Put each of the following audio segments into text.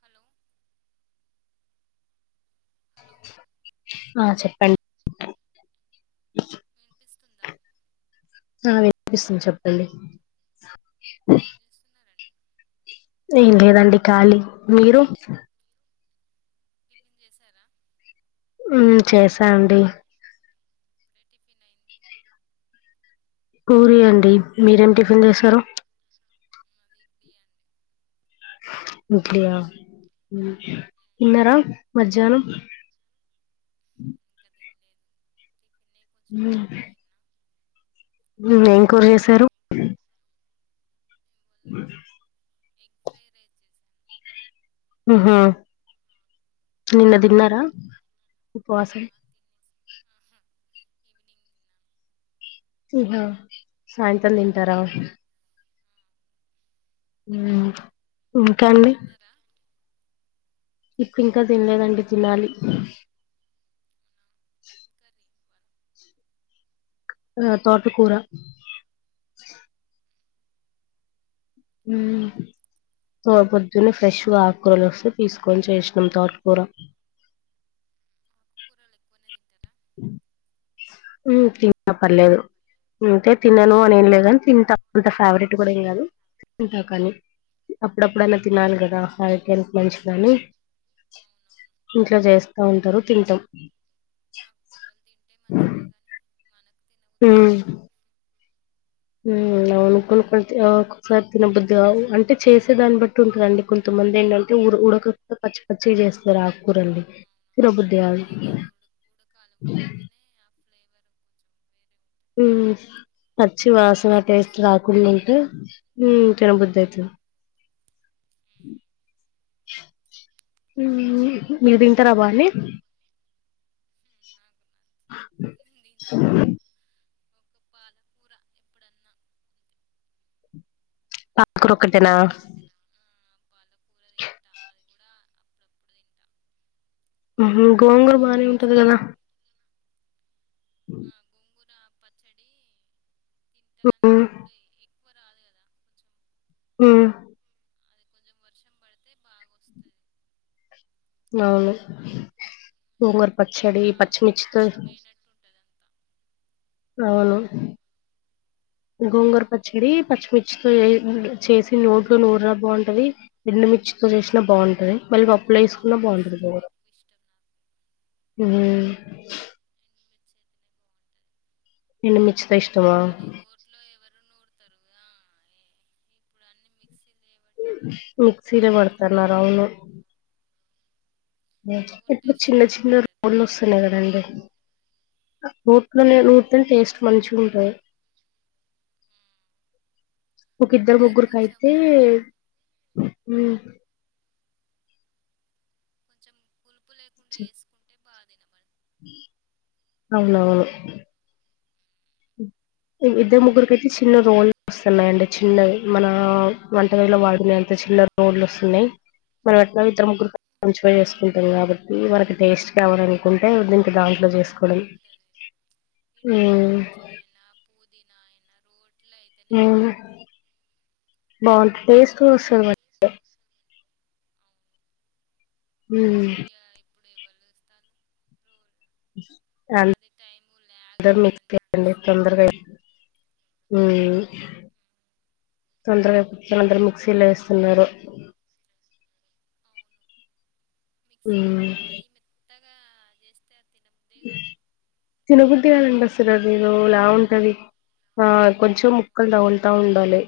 Hello hello ఆ చెప్ప బ వినిపిస్తుందా ఆ వినిపిస్తుంది చెప్పండి ఏం చేస్తున్నారండి నేను కూడ అండి ఖాళీ మీరు టిఫిన్ చేశారా ఉ చేసాండి ఇప్పుడే టిఫిన్ అయింది పూరి అండి మీరేమి టిఫిన్ చేసారు మాది ఇడ్లీ అండి [unintelligible] ఇన్నర మధ్యనం హ ఇంకా తినలేదు ఉ టిఫినే కొంచెం లేటుగా ఏం కూర చేసారు తిన్నా బ ఇవాళ ఎగ్ ఫ్రై రైస్ చేసాను ఉహు నిన్న తిన్నారా ఆ ఉపవాసం తినేసి ఆహా ఈవినింగ్ తిన్నాను ఇహా ఆ, సాయంత్రం తింటారా ఉమ్ ఇంకా మీరు అండి తిన్నారా ఇప్పు ఇంకా తినలేదండి తినాలి ఆ తోట కూర ఉమ్ తోడపొద్దున్నే ఫ్రెష్గా ఆకూరలు వస్తే తీసుకొని చేసినం తోట్కూర [inaudible] ఎక్కువనే తింటారా అవునవును ఉమ్ తింటా పర్లేదు అంటే తినను అని ఏం లేదు కని తింటా అంత ఫేవరెట్ కూడా ఏం కాదు, తింటాకని అప్పుడప్పుడన్నా తినాలి కదా ఆరోగ్యానికి మంచిదని అవున ఇంట్లో చేస్తా ఉంటరు తింటాం ఆకుకూరలు తింటే అ మంచిదే కానీ మనకు తినబుద్ధి కాక ఉమ్ తినం ఉమ్ ఎక్కువ నవును [unintelligible] పాలకూర నాకు అవునవును ఒక్కోసారి తినబుద్ధి కాదు అంటే చేసే దాన్ని బట్టి ఉంటుందండి కొంతమంది ఏంటంటే ఉర్ ఉడక పచ్చి పచ్చిగ చేస్తారు ఆకుకూరల్ని తినబుద్ధి కాదు మెయిన్ అది ఉడు ఉడకాలి ఉడికితేనే ఆ ఫ్లేవర్ కొంచెం వేరే ఉంటుంది ఉమ్ పచ్చి లేకుంటే వాసన పచ్చి టేస్ట్ పచ్చిగా రాకుండుంటే ఉమ్ తిను బుద్ధి అవును అయితది మ్మ్. మ్మ్, అ మీరు తింటరా బాని నాకు నచ్చదు నేను తినా స ఒక పాలకూర ఎప్పుడన్నా అంతే ఆ, పక్కూరొకటెనా పాలకూర తింటా అది కూడా అప్పుడప్పుడు తింటా కొంచెం ఉహు పప్పులు గోంగూర ఎక్కువ బానే ఉంటది కదా వేసుకుంటా ఆ గోంగూర పచ్చడి తింటా ఉ హు కానీ ఇప్పుడు ఎక్కువ రాదు కదా కొంచెం హు చం వర్షం పడితే బాగా వస్తుంది అవును గోంగూర ఇప్పుడు కొంచెం పచ్చడి వా పచ్చిమిర్చితో వాలిపోయినట్టు ఉంటది అంతా అవును [inaudible] గోంగర ఉమ్, పచ్చడి పచ్చిమిర్చితో చేయ్ చేసి నోట్లో నూరీనా బాగుంటది ఎండుమిర్చి తో చేసిన బాగుంటది మళ్ళీ పప్ అవును ప్లేస్కున్నా ఎండుమిర్చి బంటది తోటే కూర ఎక్కువ ఇష్టం నాకు ఉమ్ ఎండుమిర్చి అయితేనే బాగుంటది ఎండుమిర్చితో ఇష్టమా? కానీ రోట్లో ఎవరు నూరుతారు ఆ, ఏ- ఇప్పుడు అన్ని మిక్సీలు కాబట్టి రోలు మిక్సీలో కొంచెం తక్కువ పడతన్నారవును రోల్ ఇప్పుడు టేస్ట్ చిన్న వేరే చిన్న ఉంటుంది రోల్లు అవును. వస్తున్నాయి కదండి రోడ్ రోట్లో నేను నూర్తే టేస్ట్ మంచి గుంటది ఉమ్. ఒకిద్దరు అది ముగ్గురుకైతే కొంచెము ఉమ్ బాదినమని అవునవును ఇద్ద ముగ్గురికియితే చిన్న రోల్ వస్తున్నయండి చిన్నవి మన వంట టైం లో వాడుకునే ఎంత చిన్న రోల్లు వస్తున్నయి. మనం ఎట్లో ఇద్దరు ముగ్గురు మంచిపోయి చేసుకుంటాం కాబట్టి, మనకి టేస్ట్ కావాలనుకుంటే దీనికి దాంట్లో అవును చేసుకు ఇప్పుడు బాగుంటది హ్మ్ దైన పుదినాయనా రోడ్ మ్మ్ బాగుంట టేస్ట్ రోడ్ వస్తుంది అవును, కానీ హ్మ్ ఇగ ఇప్పుడు ఎవరు చూస్తాళ్ళు రోల్ [unintelligible] అది టైము ల్యాగ్ మిక్స్ అయితదని చేయండి చెప్పేసి ఉమ్. తొందరగా హ్మ్ తొందరగా తొందర మీక్సీలేస్తున్నారు. అవును హ్మ్ ఉత్తగా జేస్తే తినబుద్ధే కాదు. కొంచెం తినబుద్దెకాదండి అసలు అది గరుగరుకుంటేనే ఏదోలా బాగుంటది ఉంటది అ కొంచెం ముక్కలు మ్మ్ తగులుతా ఉండాలి.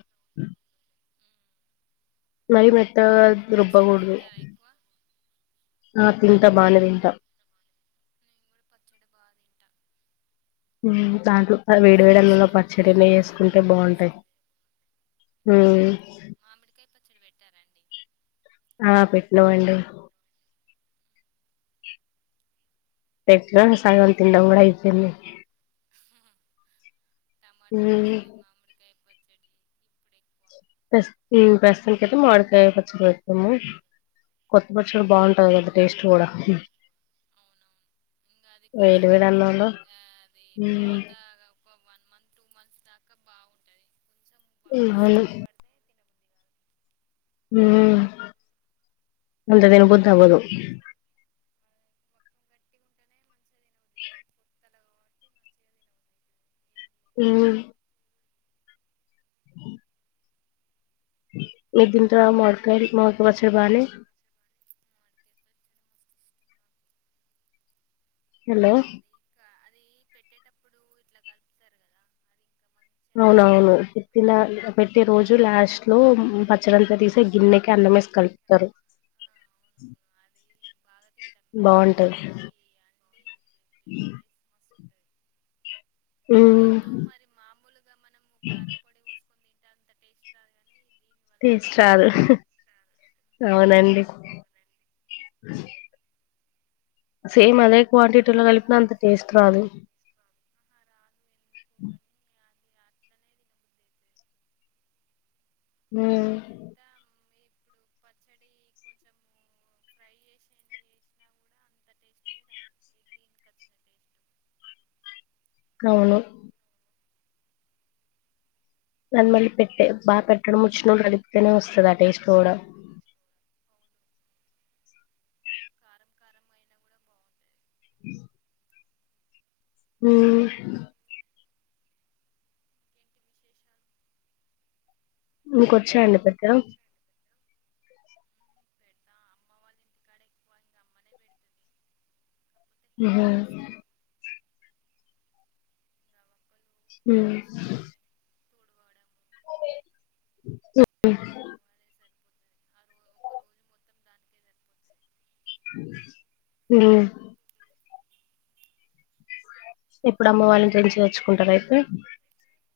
మరి మెత్తగా మీరు రుబ్బ పచ్చళ్ళు గూడుదు తింటారా ఎక్కువ నేను అ తింటా బానే తిన్ ట కూడా పచ్చడి బాగా తింటా హ్మ్ దాంట్లో వేడి వేడి కర్రీస్ అన్నంలో కంటే పచ్చడీ నెయ్యి అవే ఏసుకుంటే బాగా బావుంటయి. అనిపిస్తది హ్మ్ మామిడికాయ పచ్చడి పెట్టారండి అ అమ్మ వాళ్ళు పెట్టినమండి పెట్టినా సగం ఇంకా తినడం గూడ ఐపోయింది. మామిడి టమాటా హ్మ్ పచ్చడి మామిడికాయ పచ్చడి ఇప్పుడు ఎక్కువ ప్రస్తు ప్రస్తుతానికైతే మావిడికై పచ్చడి పెట్టినము కొత్త పచ్చడి బాగుంటాది కదా టేస్ట్ కూడా అవునవును ఇంగ అది వేడి కొంచం వేడి అన్నంలో అది ఉమ్, పాత ఒక వన్ మంత్ టూ మంత్స్ దాకా బాగుంటది కొంచెం హ్మ్ బక్కం అవును అయితే హ్మ్ తినబుద్ది కాదు అంత దిని గట్టి బుద్ధి అవ్వదు. ఉంటేనే మంచిగా మొత్తం గట్టిగా ఉంటేనే మంచిగా తినబుద్ది అయితది [inaudible] పొత్తలా కాబట్టి మంచిగా తినబుద్ది అయితది ఏం హ్మ్ లేకున్నా హ [inaudible] మీరు తింటారా మావిడికాయలు మావిడికాయ పచ్చడ మిగతా బానే మామిడికాయ నోరుపచ్చ కానీ హలో మామిడికాయ పచ్చడి మస్తు ఇష్టం నాకు అది ఇంకా అది పెట్టేటప్పుడు ఇట్లా కలుపుతారు కదా అది ఇంక అవునవును పెట్టిన పెట్టే రోజు లాస్ట్ లో ఇలా పెట్టే పచ్చడింత రోజు తీసే లాస్ట్లో గిన్నెకి అన్న పచ్చడంతా మేసి తీసి గుమ్మడికి అన్నం కలుపుతరు. వేస్తారు. ఆ అవునవును అది బాగా తింటాం బావుంటది అందరికీ అండి బాగుంటుంది. టేస్ట్ మస్తు ఉంటది అదేందో మరి మామూలుగా మనము కారపొడి హ్మ్ పోసుకొని తింటే అంత టేస్ట్ రాదు కానీ దీని వల్ల మస్తు టెస్ట్ రాదు టేస్ట్ వస్తుంది టేస్ట్ రాదు. అవునండి. అవునండి. అ [inaudible] సేమ్ అదే మీరే క్వాంటిటీలో పెడతారా కలిపిన అంత పచ్చడి టేస్ట్ రాదు. ఆహా రాదు ఎందుకు అ [inaudible] అని అది అట్లనే తినబుద్ధి అయితది ఉమ్, మనం ఎంత మ్, ఇప్పుడు పచ్చడి కోమ్ ఫ్రై చేసి ఏదైనా చేసినా కూడా అంత టేస్టే రాదు. వీటి కచ్చిన టేస్టు అవును దాని మళ్ళీ పెట్టే బాగా పెట్టడం మొచ్చినోళ్ళు కలిపితేనే వస్తదట ఆ టేస్ట్ గూడా అవును కారం కారం అయినా కూడా బాగుంటది హ్మ్ ఇంకేంటి విశేషాలు మ్, మీకొచ్చా అండి పెట్టడం. పెడతా అమ్మ వాళ్ళ ఇంటికాడ ఎక్కువ ఇంక అమ్మనే పెడుతది కాకపోతే హెల్ప్ ఉహు చేస్తాం ఇంకా ఒక్కళ్ళు ఉమ్ కొట్టిస్తే తుడవడము పెట్టడము ఉఉ అదే సరిపోతది ఆ రో ఒక రోజు మొత్తం దానికే సరిపోతది ఇప్పుడు ఊ ఇప్పుడమ్మ వాళ్ళ ఇంట్లనుంచే అమ్మ వాళ్ళ తెచ్చుకుంటరు అయితే ఇంటికాంచి తెచ్చుకుంటారు అయితే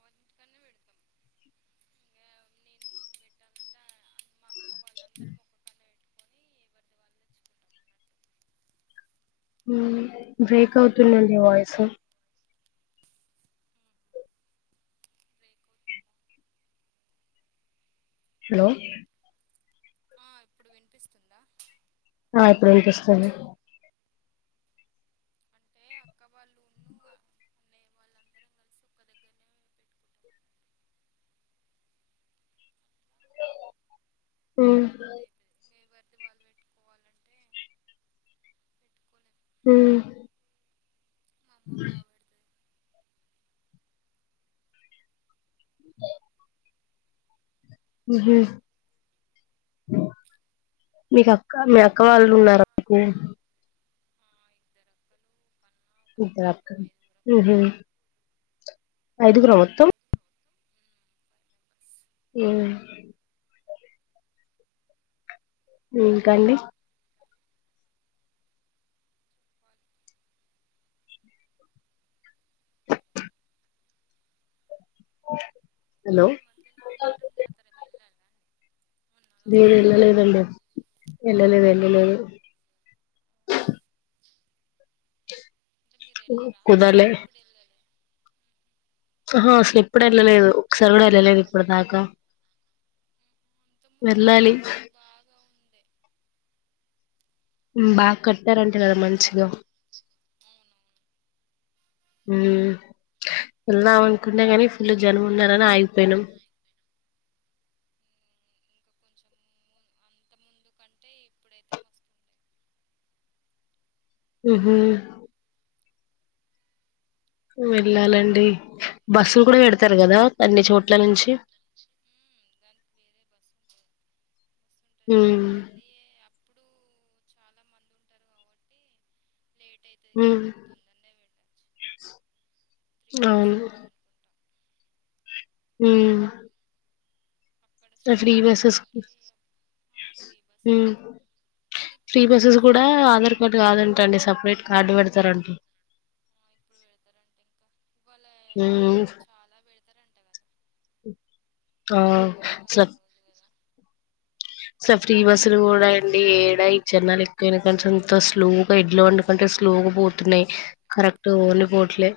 వాళ్ళ ఇంటికన్నే పెడతాం ఇంకా నేను పెట్టాలంటే మా అక్క వాళ్ళందరం ఒక్కకన్నే పెట్టుకొని ఎవరిది వాళ్ళు తెచ్చుకుంటాం ఊమ్ బ్రేక్ అవుతుందండి వాయిసు అన్నట్టు బ్రేక్ అవుతుందా హాలో ఆ ఇప్పుడు వినిపిస్తుందా ఆ ఇప్పుడు వినిపిస్తుంది అదె అక్క వాళ్ళున్ను అన్నయ్య వాళ్ళందరం కలిసి ఒక్క దగ్గర్నె ఒక్క ఉహ్ దగ్గరనే అవుతుంది ఇంకా ఎవరిది వాళ్ళు పెట్టుకోవాలంటే పెట్టుకోలేం ఊ మా అమ్మ బాయ్ బాగా పెడుతుంది టే ఉహు మీక్ అక్క ఇక మీ అక్క వాళ్ళు మీ అక్క ఉన్నార వాళ్ళు ఉన్నారు ఇద్దరు అక్కలు ఒక అన్న ఒక తమ్ముడు మేము ఐదుగురం ఇద్దరక్కలు ఫైవ్ ఐదుగురా మొత్తం మెంబర్స్ [inaudible] ఉ ఇంకా అండీ వాళ్ళు హాలో ఈ మధ్యలో మేడారం జాతర వెళ్ళాలా అండి మొన్న నేను లాస్ట్ ఇయర్ ఎల్లలేదండీ ఎల్లలేదు ఎళ్ళలేదు అంటే మీరు వెళ్ళరా కుదర్లే ఇప్పుడు వెళ్ళలే ఆహా అసలు ఇప్పుడు ఎళ్ళలేదు ఒకసారి గూడా ఎళ్ళలేదు ఇప్పుడి దాకా అంతకుముందు వెళ్ళాలి కంటే ఇప్పుడు బాగా ఉంది ఉమ్, బాగా కట్టారంట గదా మంచిగ అవునవును ఉ వెళ్దాంమనుకుంటే ఇంకా గని ఫుల్లు జనం ఉన్నారని ఆగిపోయినం ఉం కొంచం అంత ముందు కంటే ఇప్పుడైతే మస్తుండే ఉహు వెళ్ళాలండీ బస్సులు గూడా పెడతరు గదా అన్ని చోట్ల నుంచి ఉ ఊ ఇప్పుడు చాలా మంది ఉంటరు కాబట్టీ ఉ త్రీ అవర్స్ అవును పడుతది అనుకుంటా ఊమ్ అక్కడ త స్టే ఫ్రీ బస్సేస్ చేయడానికి ఆ ఫ్రీ బస్ ఉ కానీ ఫ్రీ ఇప్పుడు బసెస్ ఫ్రీ కూడా ఆధార్ కార్డు కాదంట అండి సపరేట్ కార్డు పెడతారం ఆ ఇప్పుడు పెడతారంట ఇంకా ఇవాళ అ ఇవాళ చాలా పెడతారంట కదా ఆ ఇవాళ తెలంగాణ సర్ రోజు కదా ఫ్రీ బస్సులు కూడా అండి ఏడా ఈ జెన్నాలు ఎక్కువైన కానించి ఎంత స్లో గా ఎడ్లో బండికంటే స్లోగా బోతునాయి కరెక్ట్ ఓన్ బోట్లే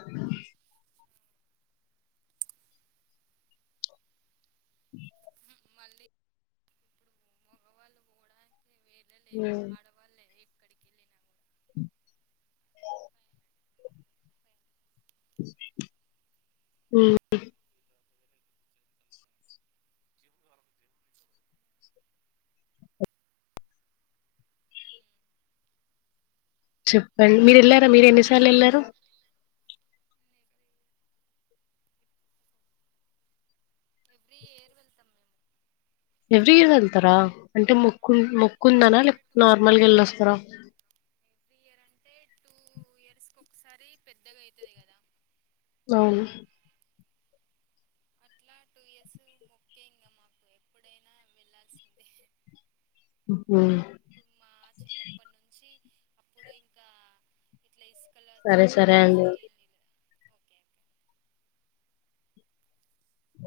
మళ్ళీ ఇప్పుడు మగవాళ్ళు పోవడానికి వేలే లేదు ఉమ్ ఆడవాళ్ళే ఎక్కడికి వెళ్ళినా కూడా ఉమ్ అది జిమ్ చెప్పండి మీరు వెళ్లారా మీరు ఎన్నిసార్లు వెళ్లారు వాళ్ళకి జిమ్ ఎవ్రీ ఇయర్ వెళ్తాం ఎవ్రీ ఇయర్ వెళ్తారా మేము అంటే మొక్కు మొ కుందానా లేదా టూ నార్మల్గా వెళ్ళొస్తారా ఎవ్రీ ఇయర్ అంటే టూ ఇయర్స్కి ఒకసారి పెద్దగా అయితది కదా అవును అట్లా టూ ఇయర్స్ ముక్కె ఇంగా మాకు ఎప్పుడైనా వెళ్ళాల్సిందే ఉహు ఇప్పుడు మా చిన్నప్పటి నుంచి అప్పుడు ఇంకా ఇట్లా ఇస్ సరే సరే అండి ఓకే బ